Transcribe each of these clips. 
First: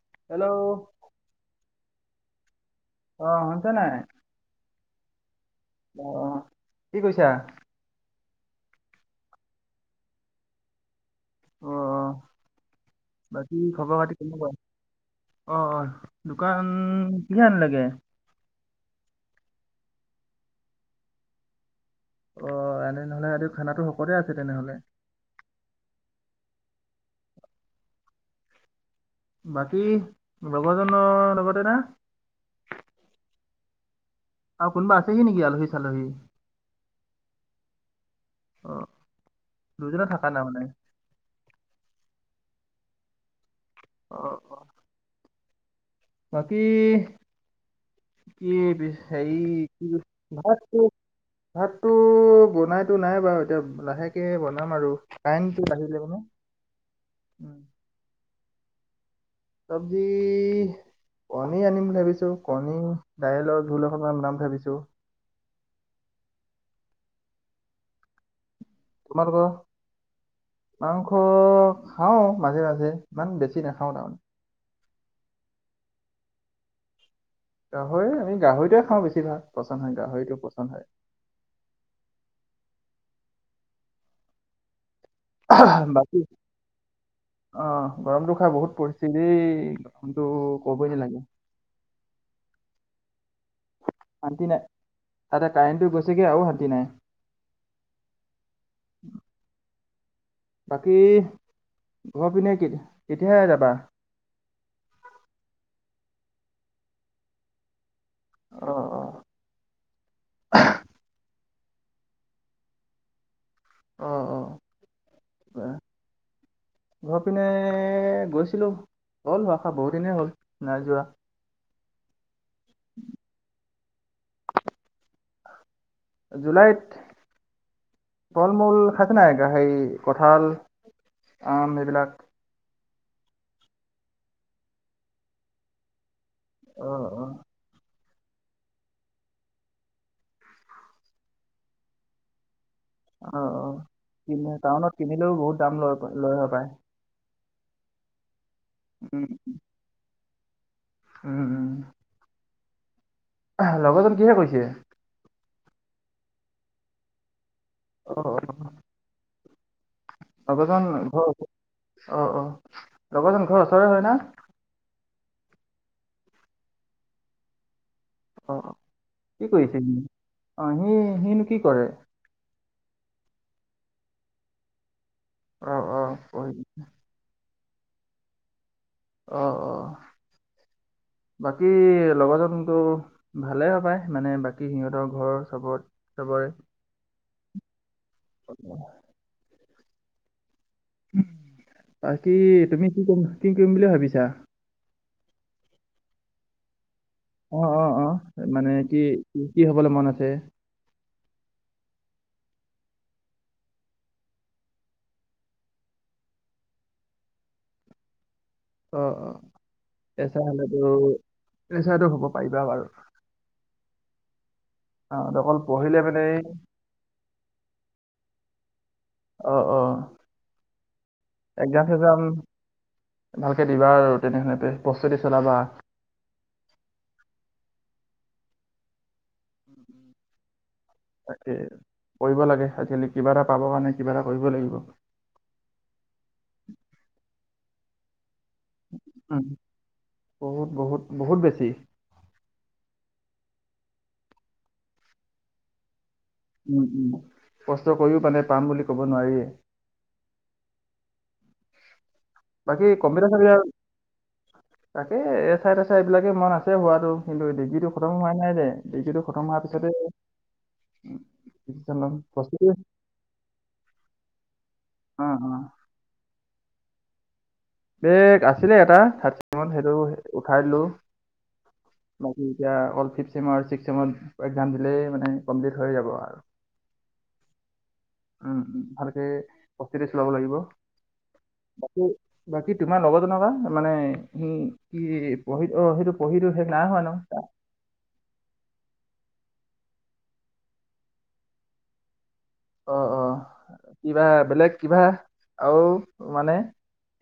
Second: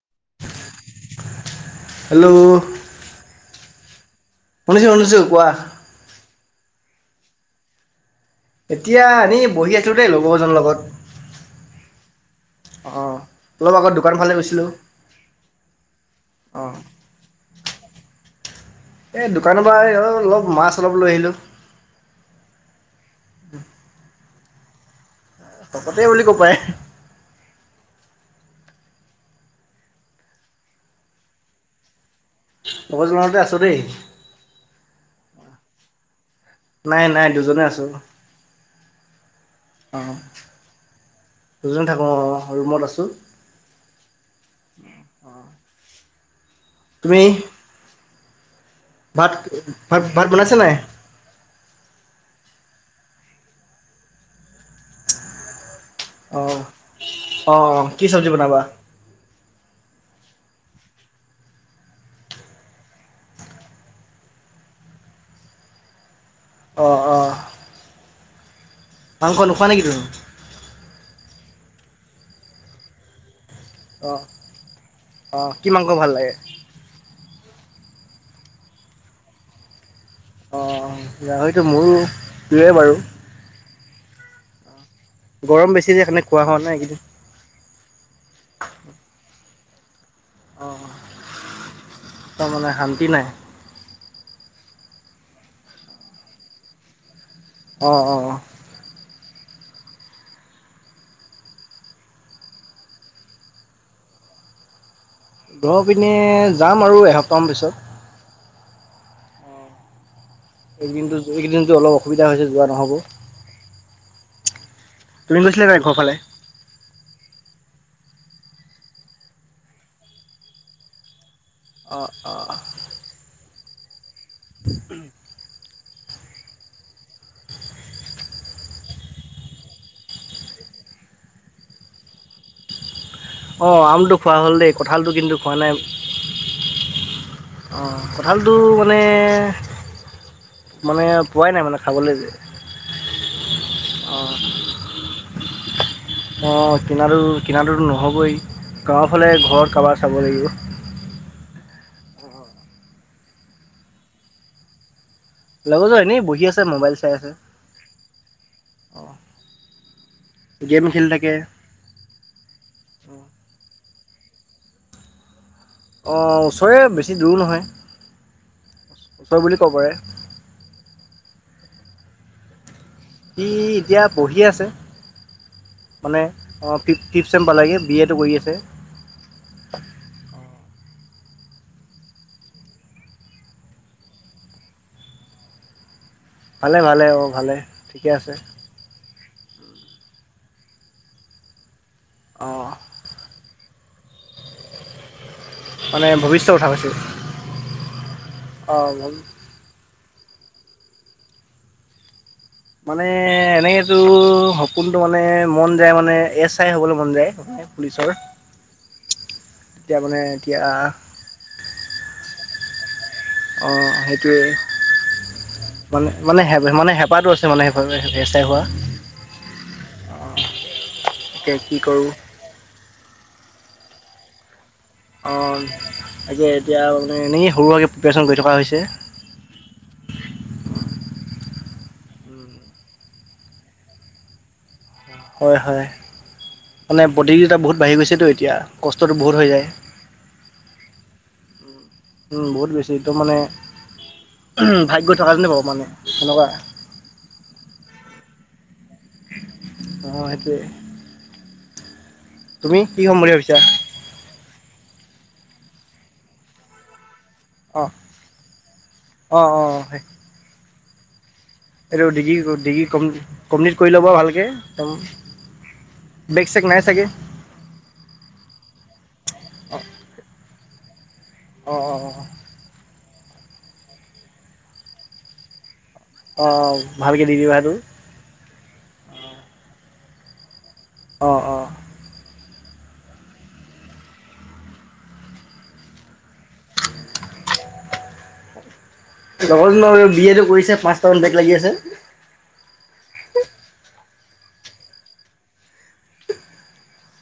Hello hello অ শুনিছ নাই শুনিছো শুনিছোঁ কোৱা অ কি কৈছা এতিয়া এনেই বহি আছিলো দেই লগৰ এজনৰ লগত উ অ অঁ বাকী অলপ আগত খবৰ দোকান খাতি ফালে কেনেকুৱা গৈছিলোঁ অ অ দোকান অঁ কিহে আনিলিগে এ দোকানৰ পৰা আহ অলপ মাছ অলপ লৈ আহিলো অ এনেনেহলে ৰাতি খানা শকতে আছে তেনেহ'লে শকতে বুলি ক'ব পাই বাকী লগজনৰ লগতে না লগৰ জনতে আছো দেই আৰু কোনোবা আছেহি নেকি আলহী চালহী নাই নাই দুজনে আছো অ অ দুইজনে থাকা নাই মানে দুজন থাকো অ অ ৰোমত আছোঁ। আহ অ অঁ বাকী তুমি কি ভাত হেৰি কি ভাত বনাইছা নাই ভাত ভাতটো বনাই। টো নাই বাৰু এতিয়া লাহেকে বনাম আৰু কাৰেনটো লাহ আহ আহ অ কি চব্জি বনাবা? চাব্জি কণী আনিম বুলি ভাবিছো কণী দাইলৰ জোল এখনমান বনাম ভাবিছো। [unintelligible] অঁ অঁ মাংস তোমালোক নোখোৱা নেকি তুমি মাংস খাওঁ মাজে মাজে ইমান বেছি নাখাওঁ তাৰমানে অ কি মাংস ভাল লাগে গাহৰি আমি গাহৰিটোৱে খাওঁ বেছি ভাগ পচন্দ হয় গাহৰিটো অ পচন্দ হয় গাহৰিটো মোৰো প্ৰিয় বাৰু গৰম বেছি যে বাকী সেইকাৰণে খোৱা হোৱা নাই এইকেইদিন। অ গৰমটো খা বহুত পৰিছে দেই। কিন্তু কবই অ', নালাগে মানে শান্তি নাই। শান্তি নাই তাতে কাৰেণ্টটো গৈছেগে আৰু শান্তি নাই অ অ অ বাকী ঘৰ পিনে কেতিয়াহে যাবা ঘৰ পিনে যাম আৰু এসপ্তাহ মানৰ পিছত। আহ অ এইদিন এইকেইদিনটো অলপ অসুবিধা হৈছে যোৱা নহ'ব। অ অ। তুমি গৈছিলছিলা নাই ঘৰফালে গৈছিলো হ'ল হোৱা খা বহুত দিনেই হ'ল নাই যোৱা। অ অ জুলাইত ফল মূল খাইছে নাই গা হেই কঠাল আম এইবিলাক অঁ আমটো খোৱা হ'ল দেই কঁঠালটো কিন্তু খোৱা নাই। আহ আহ। অ', কঁঠালটো মানে মানে পোৱাই নাই মানে খাবলৈ যে অ অ ক টাউনত কিনিলেও বহুত দাম লয়। লয় হপায়। অঁ কিনাটো কিনাটো নহ'বই গাঁৱৰ উম, ফালে ঘৰ কাৰোবাৰ চাব লাগিব। উম। আহ লগৰজন কিহে কৈছে? লগৰ জন এনে বহি আছে মোবাইল চাই আছে। অ অ', গেম লগজন খেলি ঘৰ থাকে। উছৰে অ অ লগতজন ঘৰ ওচৰে হয়। না অ ওচৰৰে বেছি দূৰো নহয়। অ ওচৰ কি বুলি ক'ব কৰিছে পাৰে অ সি সিনো কি কৰে। সি এতিয়া পঢ়িয়ে আছে অ', মানে অ'। ফিফ চেম লাগে বি এ টো কৰি আছে। আহ অ। বাকী লগৰজনতো ভালে পায় মানে বাকী সিহঁতৰ ঘৰ চবত চবৰে। ভালে ভালে অঁ ভালে ঠিকে আছে। বাক কি অঁ তুমি কি কৰিম কি কৰিম বুলি ভাবিছা। মানে ভৱিষ্যত কথা কৈছে। অ অ অ মানে কি কি হবলৈ মন আছে। মানে এনেকেতো সপোনতটো মানে মন যায় মানে এ চাই হবলৈ মন যায়। পুলিচৰ অ অ এতিয়া মানে এচাই এতিয়া হলেতো এচাই টো হ'ব পাৰিবা বাৰু অঁ সেইটোৱেই অ অকল পঢ়িলে মানে মানে হে মানে হেঁপাহটো আছে মানে সেইবাবে এছ আই হোৱা। আহ অ অঁ এতিয়া কি এক্সাম কৰোঁ চেক্সাম। ভালকৈ দিবা আৰু তেনেহলে যে। অ তাকে এতিয়া মানে এনে সৰু প্ৰিপেৰেচন কৰি থকা হৈছে। তাকে কৰিব লাগে আজিকালি কিবা এটা পাব কাৰণে কিবা এটা কৰিবই লাগিব। হয় হয় মানে প্ৰতিযোগিতা বহুত বাঢ়ি গৈছেতো। এতিয়া কষ্টটো বহুত উম, হৈ যায় বহুত বহুত বহুত বেছি বহুত বেছি। টো মানে ভাগ্য থকা যেনে বাৰু মানে সেনেকুৱা উম উম কষ্ট কৰিও মানে পাম বুলি কব নোৱাৰি এই অহ সেইটোৱে তুমি বাকী কি হ'ম কম্পিউটাৰ বুলি ভাবিছা চাবিউটাৰ তাকে এ চাই তেচাই এইবিলাকে মন আছে হোৱাতটো কিন্তু অঁ ডিগ্ৰীটো খতম হোৱা নাই যে ডিগ্ৰীটো অঁ খতম হোৱাৰ পিছতে ডিচিশ্যন এই ল'ম ডিগ্ৰী প্ৰস্তুতি ডিগ্ৰী কমপ্লিট কৰি ল'ব ভালকৈ অ', অ', এক বেগ চেক নাই চাগে। বেগ আছিলে এটাাত অঁ সেইটো উঠাই দিলো। অঁ অঁ অঁ এতিয়া অ ফাম দিলেই মানে কমপ্লিট হৈ যাব আৰু অঁ ভালকে দিবি বা সেইটো উম, ভালকে প্ৰস্তুতি চলাব লাগিব। অঁ অ বাকী বাকী তোমাৰ লগৰ জনৰ কা মানে সি কি পঢ়ি অ সেইটো পঢ়িটো শেষ নাই হোৱা ন। [unintelligible] লগৰ জনৰ বি এ টো কৰি আছে পাঁচটা মান বেগ লাগি আছে। অ অ কিবা বেলেগ কিবা আৰু মানে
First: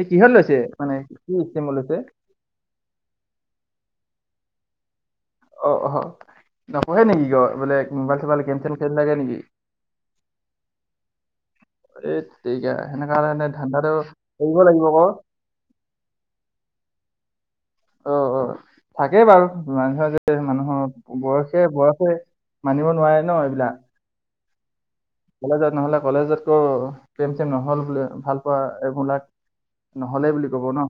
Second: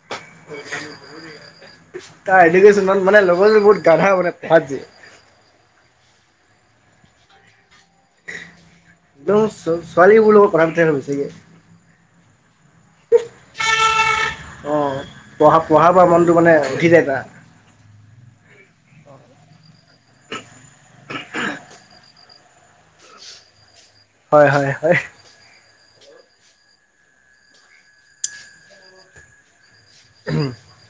এই কিহত লৈছে মানে কি? ষ্টিমত লৈছে তাৰ এডুকেশ্বন মানে লগৰ জন বহুত গাধা মানে পঢ়াত যে, অ অ নপঢ়ে নেকি ক বোলে মোবাইল চোবাইল গেম চেম খেলি থাকে নেকি ছোৱালীবোৰৰ লগত কথা পাতি থাকে বেছিকে এই তেৰিকা সেনকা হলে মানে ধানদাটো কৰিবব লাগিব অ', ক পঢ়া পঢ়াৰ পৰা মনটো মানে উঠি যায় টা থাকেই বাৰু মানুহৰ যে মানুহৰ বয়সে বয়সে মানিব নোৱাৰে ন এইবিলাক হয় হয় হয়। কলেজত নহ'লে কলেজতকৈ প্ৰেম চেম নহ'ল বোলে ভাল পোৱা এইবিলাক নহ'লে বুলি কব ন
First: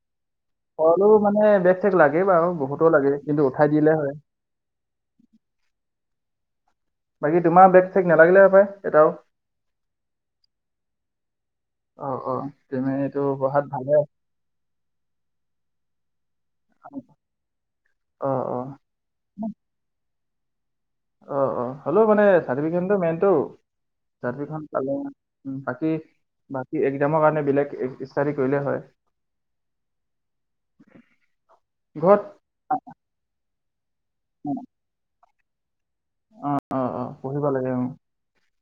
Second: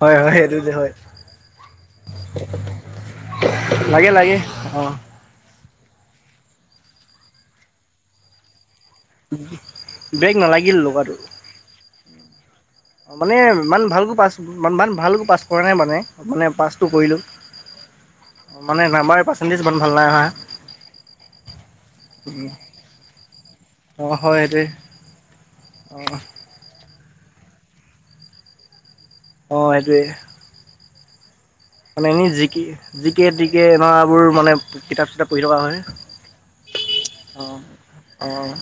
হয়, হয়, এইটো যে হয়, সলো মানে বেগ ঠেগ লাগে বাৰু বহুতো লাগে কিন্তু উঠাই দিলে লাগে হয় লাগে অ [inaudible] বাকী তোমাৰ বেগ চেক নালাগিলে সপাই বেগ নালাগিল আৰু অ অ তুমি অ এইটো মানে পঢ়াত ইমান ভালে ভালকৈ পাছ ইমান ভালকৈ পাছ কৰা নাই মানে মানে পাছটো কৰিলোঁ [inaudible] অ', মানে নাম্বাৰ পাৰ্চেণ্টেজ ইমান ভাল নাই অহা। অ অ হলো মানে চাৰটিফিকেত খন টো মেইনটো অ', হয় চাৰ্তকেখন সেইটোৱে পালে বাকী অ', বাকী এ ক্সামৰ কাৰণে বেলেগ ইষ্টাদি কৰিলে হয়। অ সেইটোৱে। মানে ঘৰত এনেই জিকে জিকে তিকে এনকাবোৰ মানে কিতাপ চিতাপ পঢ়ি থকা হয়। অ', অ', অ', অঁ অঁ। গো খ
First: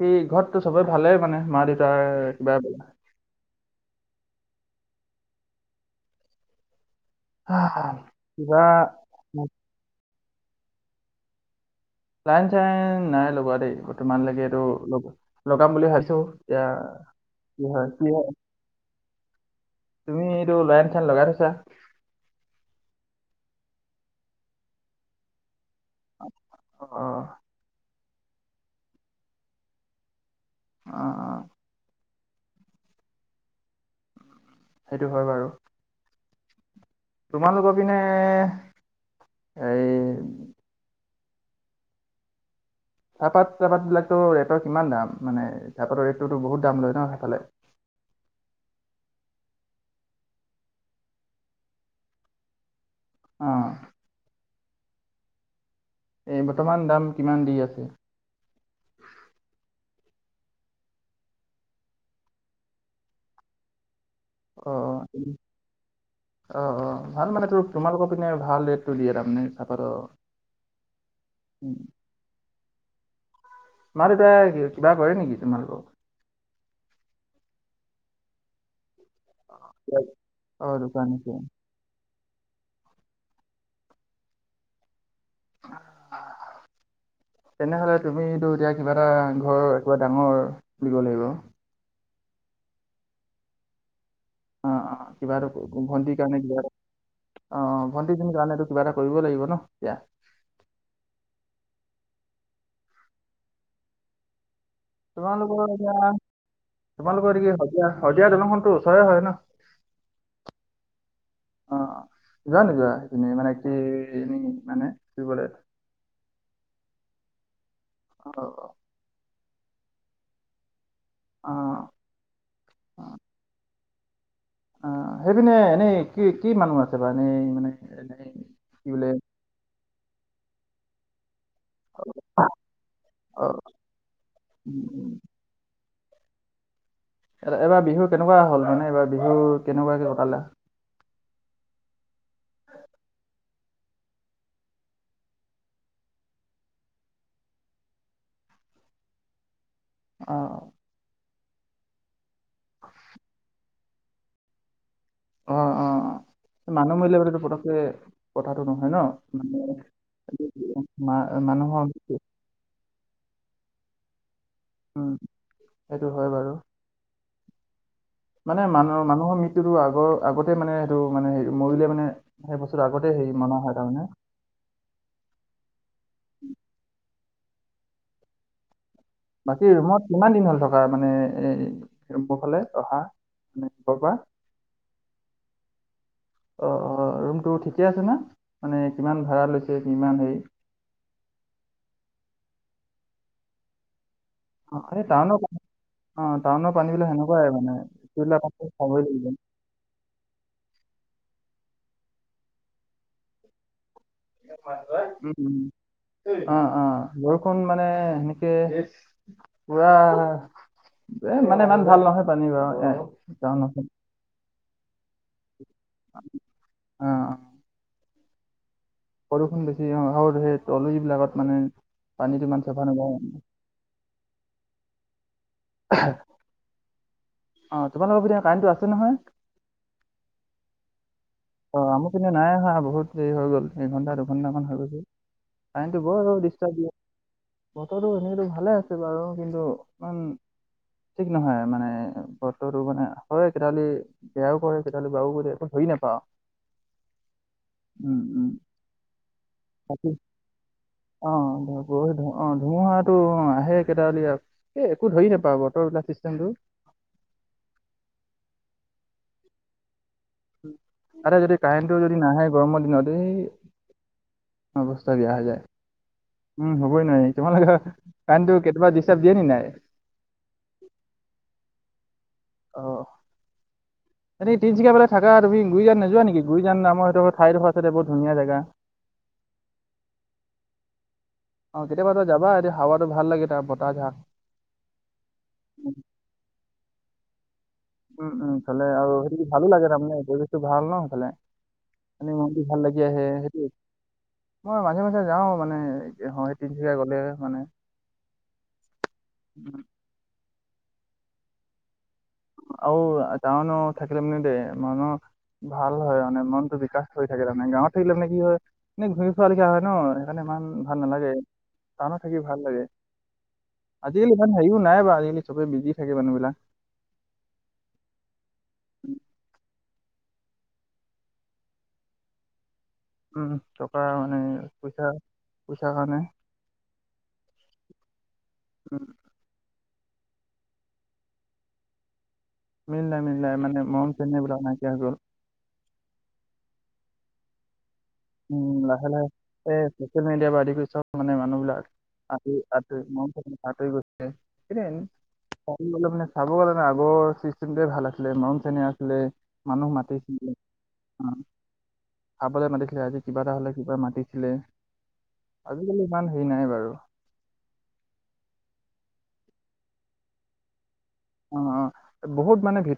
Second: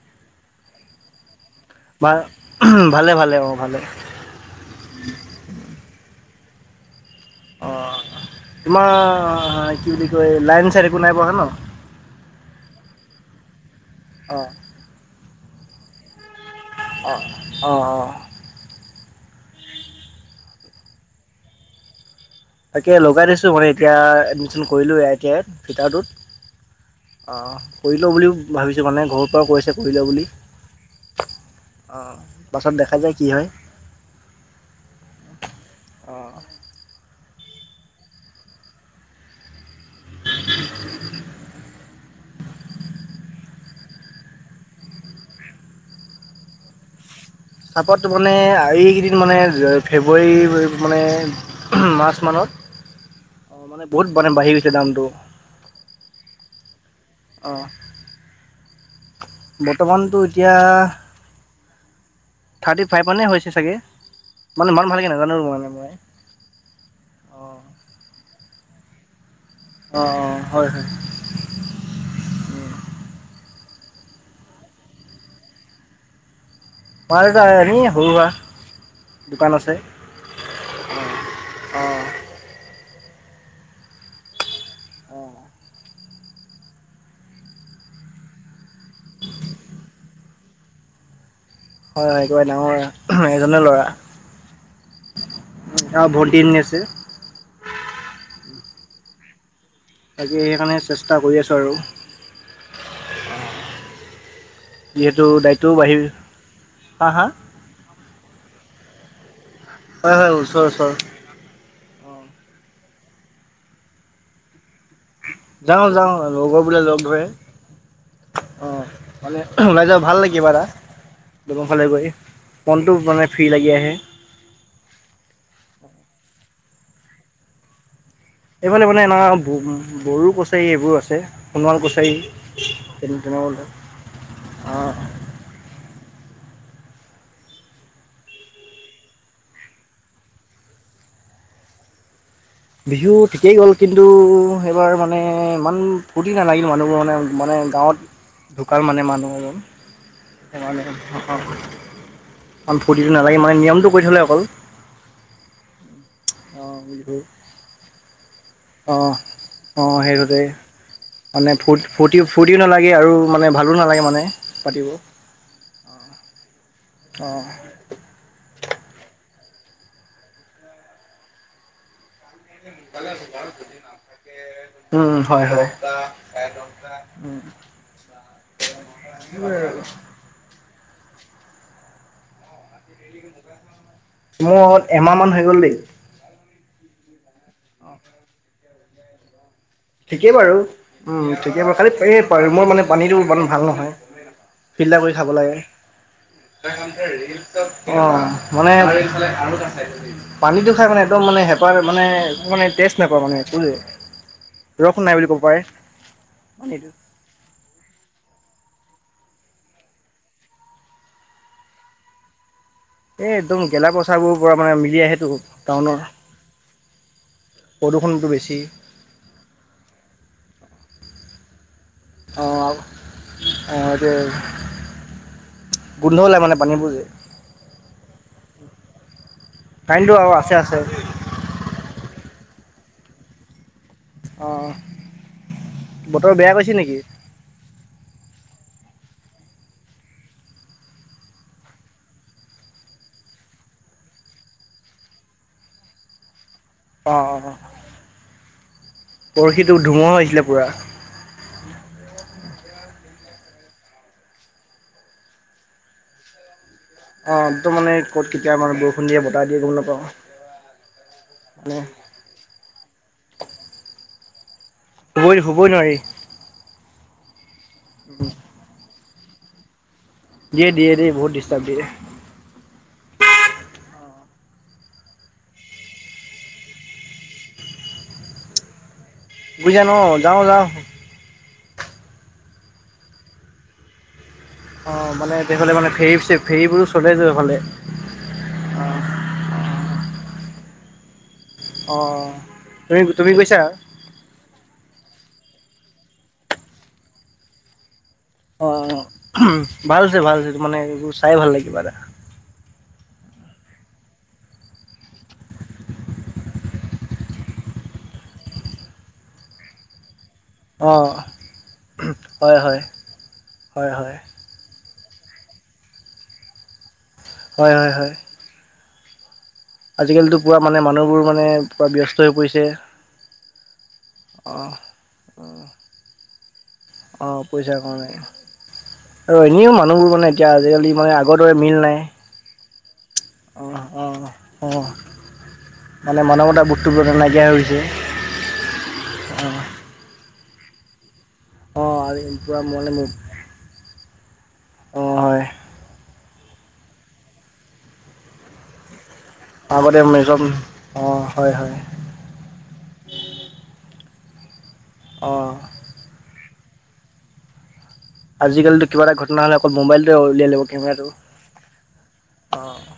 এই ঘৰতটো সবৰে ভালেই মানে? মা দেউতাৰ ভা কিবা ভালে ভালে অঁ ভালে। আহ, অঁ। কিবা তোমাৰ কি বুলি কয় লাইন চাইন একো নাই পঢ়া ন? লাইন চাইন নাই লগোৱা দেই বৰ্তমানলৈকে অ', এইটো লগাম বুলি ভাবিছো। এতিয়া অ', কি অ', হয় কি অ', হয়। তুমি এইটো লাইন চাইন লগাই থৈছা? তাকে লগাই থৈছো, মানে এতিয়া এডমিশন কৰিলো আই টি আইত অ', অ', ফিটাৰটোত। কৰি লওঁ বুলিও ভাবিছোঁ মানে ঘৰুৰ পৰাও কৈছে কৰি ল' বুলি। আঁ অঁ। অ পাছত দেখা যায় কি হয়। সেইটো হয় বাৰু। অঁ। তোমালোকৰ পিনে এই চাহপাত তাপাত বিলাকতো ৰেটৰ কিমান দাম? মানে চাহপাতৰ ৰেটটোতো বহুত দাম লয় ন সেইফালে? চাহপাতটো মানে এইকেইদিন মানে ফেব্ৰুৱাৰী মানে মাৰ্চ অ মানত মানে বহুত মানে বাঢ়ি গৈছিলে দামটো। এই বৰ্তমান দাম কিমান দি অ', আছে? বৰ্তমানতো এতিয়া থাৰ্টিফাইভ মানে হৈছে চাগে। অঁ মানে ইমান ভালকে অঁ, নাজানো মানে মই। অঁ অঁ ভাল মানে অ', তোৰ তোমালোকৰ পিনে ভাল ৰেট টো দিয়ে তাৰমানে। চাহপাতৰ অঁ অঁ হয় হয়। মাঁ দেউতায়ে কিবা কৰে নেকি তোমালোক? মাঁ দেউতা এনেই সৰুসুৰা। অ দোকান দিছে। [inaudible] তেনেহলে তুমিতো এতিয়া কিবা এটা ঘৰৰ একেবাৰে ডাঙৰ বুলি ক'ব লাগিব? হয় হয় একেবাৰে ডাঙৰ, এজনে ল'ৰা। অঁ অঁ কিবাটো আৰু ভণ্টিৰ ভণ্টি কাৰণে এজনী কিবা এটা আছে। অ ভণ্টি জনীৰ কাৰণেটো কিবা এটা কৰিব লাগিব ন? এতিয়া তাকে সেইকাৰণে চেষ্টা কৰি আছো আৰু। যিহেতু তোমালোকৰ দায়িত্বও এতিয়া বাঢ়িল হা হা তোমালোকৰ দিগি শদিয়া দলংখনটো ওচৰে হয় ন? হয় হয় ওচৰ ওচৰ। অ অ' যোৱা নোযোৱা সেইপিনে মানে কি এনে মানে? ফুৰিবলে যাওঁ যাওঁ লগৰ বিলাকে লগ ধৰে। অ অঁ মানে ওলাই যাওঁ, ভাল লাগে কিবা এটা, অ দলং ফালে গৈ মনটো মানে ফ্ৰী লাগি আহে। আঁ সেইপিনে এনেই কি কি মানুহ আছে বাৰু এনেই মানে এনে? এইফালে মানে এনেকুৱা বড়ো কছাৰী এইবোৰ আছে। সোণোৱাল কছাৰী তেনে তেনেকুৱা অ বিলাক। অঁ। উম, এইবাৰ বিহু কেনেকুৱা হ'ল, মানে এইবাৰ বিহু কেনেকুৱাকে কটালা? বিহু ঠিকেই গ'ল, কিন্তু এইবাৰ মানে ইমান ফূৰ্তি নালাগিল, মানুহবোৰ মানে মানে গাঁৱত ঢুকাল মানে মানুহ এজন। অ ফুৰ্তিটো নালাগিল মানে নিয়মটো কৰি থ'লে অকল। অঁ অঁ অঁ। অঁ মানুহ বিহু মৰিলে বোলাটো পতককে কথাটো নহয় ন অঁ অঁ সেইটোতে মানে [inaudible] মানে ফূ্ত মৃত্যু। ফূৰ্তি ফৰ্তিও নালাগে আৰু মানে ভালো নালাগে মানে। পাতিব উম সেইটো হয় বাৰু। অঁ। মানে মানুহৰ মানুহৰ মৃত্যুটো আগৰ আগতে মানে সেইটো মানে হেৰি মৰিলে মানে সেই বস্তুটো আগতে হেৰি মনা হয় তাৰমানে উম হয় হয়। উম। বাকী ৰুমত কিমান দিন হ'ল থকা মানে এ ৰুমবোৰ ফালে অহা মানে ঘৰৰ পৰা মোৰ হল এমাহমান হৈ গ'ল দেই অ অ ৰুম টো ঠিকে আছে না মানে কিমান ভাড়া লৈছে? কিমান ঠিকেই হেৰি বাৰু উম ঠিকেই বাৰু খালি মোৰ মানে পানীটো ভাল নহয় অ এই ফিল্টাৰ কৰি খাব টাউনৰ অ টাউনৰ লাগে। পানীবিলাক সেনেকুৱাই মানে অ সেইবিলাক আকৌ মানে খাবই লাগিব পানীতটো খাই মানে একদম মানে হেঁপাৰ মানে মানে টেষ্ট নাপাওঁ মানে। ৰস নাই বুলি ক'ব উম পাৰে অ অ পানীটো। বৰষুণ মানে সেনেকে পুৰা এ মানে ইমান ভাল নহয় পানী বাৰু এ একদম টাউনত গেলা পচাৰ বোৰ পৰা মানে মিলি আহিল টাউনৰ অ প্ৰদূষণটো বেছি বৰষুণ বেছি স সেই তলবিলাকত মানে পানীটো ইমান অ', অ', চাফা নকৰে এইটো গোন্ধ ওলায় মানে পানীবোৰ যে অ তোমালোকৰ পিনে কাৰেণ্টটো আছে নহয় কাৰেণ্টটো আৰু আছে আছে অ আমু পিনে নাই হা বহুত দেৰি হৈ গ'ল এঘণ্টা দুঘণ্টামান অ'। হৈ গৈছে কাৰেণ্টটো বৰ বতৰ বেয়া কৰিছে ডিষ্টাৰ্ব দিয়ে নেকি? ব তো টো সেনেকো ভালে আছে বাৰু কিন্তু ইমান ঠিক নহয় মানে বততো মানে হয় কেতিহলি বেয়াও কৰে কেতি বাৰু বুলি কি নেপাও? অ অ। উম। পৰশিটো ধুমুহা হৈছিলে পুৰা। বেইটো [inaudible] অ ধুমুহাটো অ আহে কেইটা হলে আৰু এই একো ধৰি নেপা বতৰবিলাক চিষ্টেমটো। অ একদম মানে ক'ত কেতিয়া মানে বৰষুণ দিয়ে বতাহ দিয়ে গম নাপাওঁ। আটে যদি মানে কাৰেণ্টটো যদি নাহে গৰমৰ দিনত এই অৱস্থা বেয়া শুবই হৈ যায়, শুবই নোৱাৰি। উম হবই নোৱাৰি তোমালোকৰ কাৰণটো কেতিয়াবা দি চবজিয়ে ন নাই? দিয়ে দিয়ে দিয়ে বহুত ডিষ্টাৰ্ব দিয়ে। আহ। এনেই তিনিচুকীয়া বো থাকা তুমি গুইজান নোযোৱা নেকি গুইজান নামৰ সেইটো ঠাইডোখ আছে বহুৰ ধুনীয়া জাগা। বুজা ন যাও যাও। অ কেতিয়াবা তই যাবা এতিয়া হাৱাটো ভাল লাগে তাত বতাহ যা অ মানে তেহলে মানে ফেৰী ফেৰীবোৰো চলে যেফালে উম উম তালে আৰু সেইটো ভালো লাগে তাৰমানে পৰিৱেশটো ভাল ন সেইফালে। অ মনটো ভাল তুমি লাগি আহে তুমি গৈছা সেইটো মই মাজে মাজে যাও। মানে হয়েই তিনচুকীয়া গলে মানে অ উহুম উম, ভালছে ভালছে ত মানে এইবোৰ চাই ভাল লাগিবা এটা তো টাউনো থাকিলে মানে দে মন ভাল হয় মানে মনটো বিকাশ হৈ থাকিলে মানে গাঁৱতে থাকিলে মানে কি হয় এনে ঘূমি ফোৱা লিখা হয় ন। মানে ইমান অ ভাল নালাগে, টাউনত থাকি হয় ভাল লাগে। হয় হয় হয় আজিকালি ইমান হেৰিও নাই বাৰু, আজিকালি চবে বিজি থাকে মানুহবিলাক। হয় হয় হয়। উম। আজিকালিতো পুৰা মানে মানুহবোৰ মানে পুৰা ব্যস্ত হৈ পৰিছে। উম টকা মানে অ পইচা পইচা কাৰণে। অ পইচা কাৰণে উম, আৰু এনেও মানুহবোৰ মানে এতিয়া আজিকালি মানে আগৰ দৰে মিল নাই। মিল নাই মিল নাই অঁ মানে মৰম অঁ চেনেহ এইবিলাক অঁ নাইকিয়া হৈ গ'ল। মানে মানৱতা বু্তুব নাইকিয়া হৈ হৈছে। উম লাহে লাহে এই চচিয়েল মিডিয়াৰ পৰা আদি কৰি চ মানে অ অ মানুহবিলাক, আঁতৰি পুৰা আঁতৰি মানে মন আঁতৰি গৈছে সদ অঁ হয় [inaudible] মন গলে মানে চাব গ'লে মানে আগৰ চিষ্টেম ভাল আছিলে মউ চেন আছিলে। মানুহ আগতে মেজম মাতিছিলে অ হয় হয়। খাবলৈ মাতিছিলে আজি কিবা এটা হলে কিবা মাতিছিলে। অঁ আজিকালি ইমান হেৰি নাই বাৰু। আজিকালি কিবা এটা ঘটনা হ'লে অকল মোবাইলতে উলিয়াই লব কেমৰাটো অ অ বহুত মানে ভিত